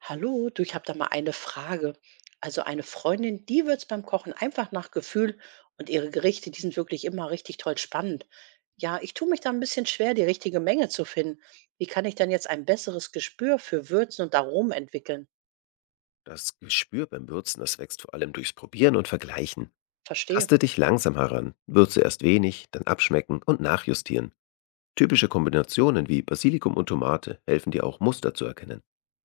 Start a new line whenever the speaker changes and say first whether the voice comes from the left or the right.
right: Hallo, du, ich habe da mal eine Frage. Also eine Freundin, die wird's beim Kochen einfach nach Gefühl und ihre Gerichte, die sind wirklich immer richtig toll spannend. Ja, ich tue mich da ein bisschen schwer, die richtige Menge zu finden. Wie kann ich denn jetzt ein besseres Gespür für Würzen und Aromen entwickeln?
left: Das Gespür beim Würzen, das wächst vor allem durchs Probieren und Vergleichen.
right: Verstehe.
left: Taste dich langsam heran, würze erst wenig, dann abschmecken und nachjustieren. Typische Kombinationen wie Basilikum und Tomate helfen dir auch Muster zu erkennen.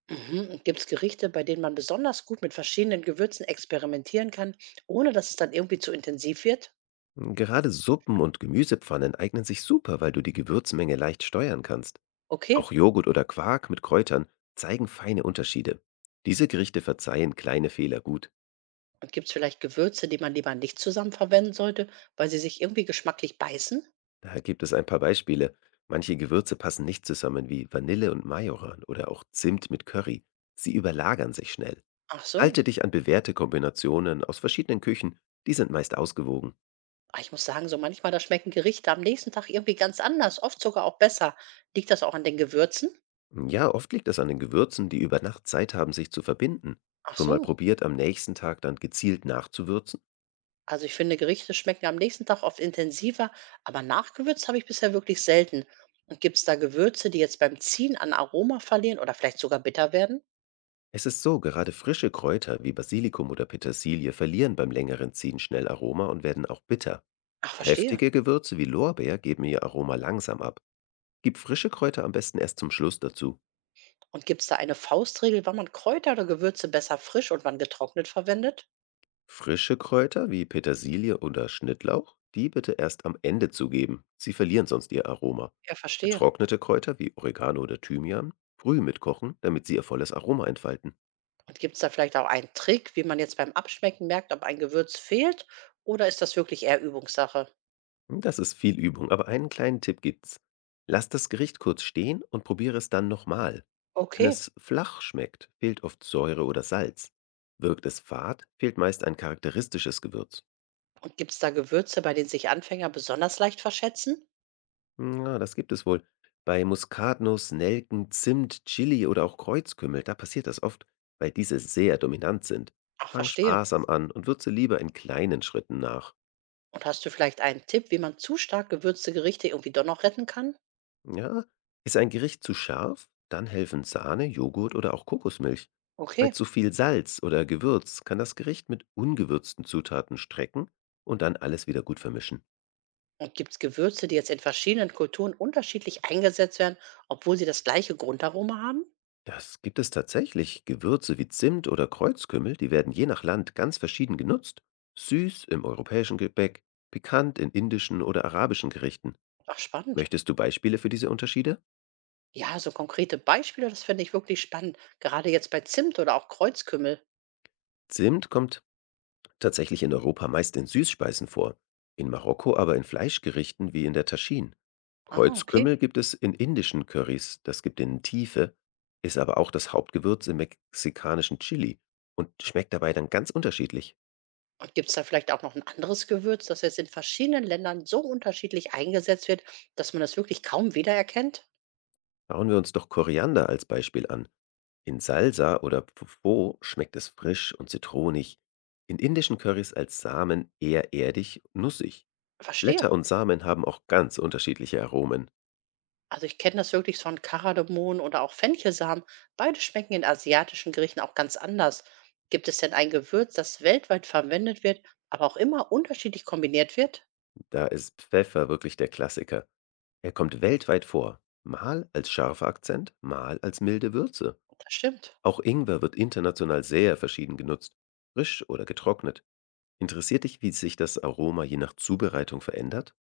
right: Mhm. Gibt es Gerichte, bei denen man besonders gut mit verschiedenen Gewürzen experimentieren kann, ohne dass es dann irgendwie zu intensiv wird?
left: Gerade Suppen und Gemüsepfannen eignen sich super, weil du die Gewürzmenge leicht steuern kannst.
right: Okay.
left: Auch Joghurt oder Quark mit Kräutern zeigen feine Unterschiede. Diese Gerichte verzeihen kleine Fehler gut.
right: Und gibt vielleicht Gewürze, die man lieber nicht zusammen verwenden sollte, weil sie sich irgendwie geschmacklich beißen?
left: Da gibt es ein paar Beispiele. Manche Gewürze passen nicht zusammen, wie Vanille und Majoran oder auch Zimt mit Curry. Sie überlagern sich schnell.
right: Ach
left: Halte
right: so.
left: dich an bewährte Kombinationen aus verschiedenen Küchen, die sind meist ausgewogen.
right: Ah, ich muss sagen, so manchmal, da schmecken Gerichte am nächsten Tag irgendwie ganz anders, oft sogar auch besser. Liegt das auch an den Gewürzen?
left: Ja, oft liegt es an den Gewürzen, die über Nacht Zeit haben, sich zu verbinden.
right: Ach
left: Schon mal
right: so.
left: probiert, am nächsten Tag dann gezielt nachzuwürzen?
right: Also ich finde, Gerichte schmecken am nächsten Tag oft intensiver, aber nachgewürzt habe ich bisher wirklich selten. Und gibt es da Gewürze, die jetzt beim Ziehen an Aroma verlieren oder vielleicht sogar bitter werden?
left: Es ist so, gerade frische Kräuter wie Basilikum oder Petersilie verlieren beim längeren Ziehen schnell Aroma und werden auch bitter.
right: Ach, verstehe.
left: Kräftige Gewürze wie Lorbeer geben ihr Aroma langsam ab. Gib frische Kräuter am besten erst zum Schluss dazu.
right: Und gibt es da eine Faustregel, wann man Kräuter oder Gewürze besser frisch und wann getrocknet verwendet?
left: Frische Kräuter wie Petersilie oder Schnittlauch, die bitte erst am Ende zugeben. Sie verlieren sonst ihr Aroma.
right: Ja, verstehe.
left: Getrocknete Kräuter wie Oregano oder Thymian früh mitkochen, damit sie ihr volles Aroma entfalten.
right: Und gibt es da vielleicht auch einen Trick, wie man jetzt beim Abschmecken merkt, ob ein Gewürz fehlt oder ist das wirklich eher Übungssache?
left: Das ist viel Übung, aber einen kleinen Tipp gibt's. Lass das Gericht kurz stehen und probiere es dann nochmal. Wenn
right: Okay.
left: es flach schmeckt, fehlt oft Säure oder Salz. Wirkt es fad, fehlt meist ein charakteristisches Gewürz.
right: Und gibt es da Gewürze, bei denen sich Anfänger besonders leicht verschätzen?
left: Ja, das gibt es wohl. Bei Muskatnuss, Nelken, Zimt, Chili oder auch Kreuzkümmel, da passiert das oft, weil diese sehr dominant sind.
right: Ach,
left: Fang
right: verstehe.
left: sparsam an und würze lieber in kleinen Schritten nach.
right: Und hast du vielleicht einen Tipp, wie man zu stark gewürzte Gerichte irgendwie doch noch retten kann?
left: Ja, ist ein Gericht zu scharf? Dann helfen Sahne, Joghurt oder auch Kokosmilch. Bei
right: Okay.
left: zu viel Salz oder Gewürz kann das Gericht mit ungewürzten Zutaten strecken und dann alles wieder gut vermischen.
right: Und gibt es Gewürze, die jetzt in verschiedenen Kulturen unterschiedlich eingesetzt werden, obwohl sie das gleiche Grundaroma haben?
left: Das gibt es tatsächlich. Gewürze wie Zimt oder Kreuzkümmel, die werden je nach Land ganz verschieden genutzt. Süß im europäischen Gebäck, pikant in indischen oder arabischen Gerichten.
right: Ach, spannend.
left: Möchtest du Beispiele für diese Unterschiede?
right: Ja, so konkrete Beispiele, das finde ich wirklich spannend. Gerade jetzt bei Zimt oder auch Kreuzkümmel.
left: Zimt kommt tatsächlich in Europa meist in Süßspeisen vor, in Marokko aber in Fleischgerichten wie in der Taschine.
right: Ah, okay.
left: Kreuzkümmel gibt es in indischen Currys, das gibt ihnen Tiefe, ist aber auch das Hauptgewürz im mexikanischen Chili und schmeckt dabei dann ganz unterschiedlich.
right: Und gibt es da vielleicht auch noch ein anderes Gewürz, das jetzt in verschiedenen Ländern so unterschiedlich eingesetzt wird, dass man das wirklich kaum wiedererkennt?
left: Schauen wir uns doch Koriander als Beispiel an. In Salsa oder Pho schmeckt es frisch und zitronig. In indischen Currys als Samen eher erdig, nussig.
right: Verstehe.
left: Blätter und Samen haben auch ganz unterschiedliche Aromen.
right: Also ich kenne das wirklich von Kardamom oder auch Fenchelsamen. Beide schmecken in asiatischen Gerichten auch ganz anders. Gibt es denn ein Gewürz, das weltweit verwendet wird, aber auch immer unterschiedlich kombiniert wird?
left: Da ist Pfeffer wirklich der Klassiker. Er kommt weltweit vor. Mal als scharfer Akzent, mal als milde Würze.
right: Das stimmt.
left: Auch Ingwer wird international sehr verschieden genutzt. Frisch oder getrocknet. Interessiert dich, wie sich das Aroma je nach Zubereitung verändert?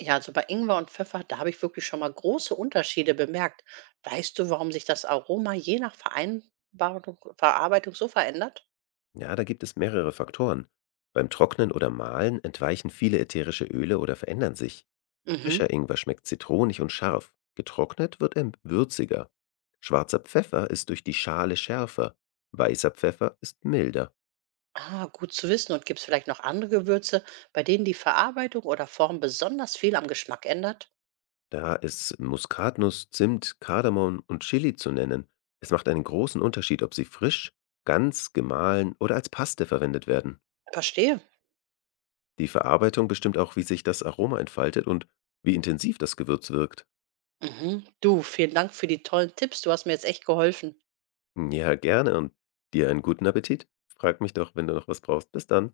right: Ja, also bei Ingwer und Pfeffer, da habe ich wirklich schon mal große Unterschiede bemerkt. Weißt du, warum sich das Aroma je nach Vereinbarung, Verarbeitung so verändert?
left: Ja, da gibt es mehrere Faktoren. Beim Trocknen oder Mahlen entweichen viele ätherische Öle oder verändern sich. Frischer
right: Mhm.
left: Ingwer schmeckt zitronig und scharf. Getrocknet wird er würziger. Schwarzer Pfeffer ist durch die Schale schärfer. Weißer Pfeffer ist milder.
right: Ah, gut zu wissen. Und gibt es vielleicht noch andere Gewürze, bei denen die Verarbeitung oder Form besonders viel am Geschmack ändert?
left: Da ist Muskatnuss, Zimt, Kardamom und Chili zu nennen. Es macht einen großen Unterschied, ob sie frisch, ganz, gemahlen oder als Paste verwendet werden.
right: Verstehe.
left: Die Verarbeitung bestimmt auch, wie sich das Aroma entfaltet und wie intensiv das Gewürz wirkt.
right: Mhm. Du, vielen Dank für die tollen Tipps. Du hast mir jetzt echt geholfen.
left: Ja, gerne und dir einen guten Appetit. Frag mich doch, wenn du noch was brauchst. Bis dann.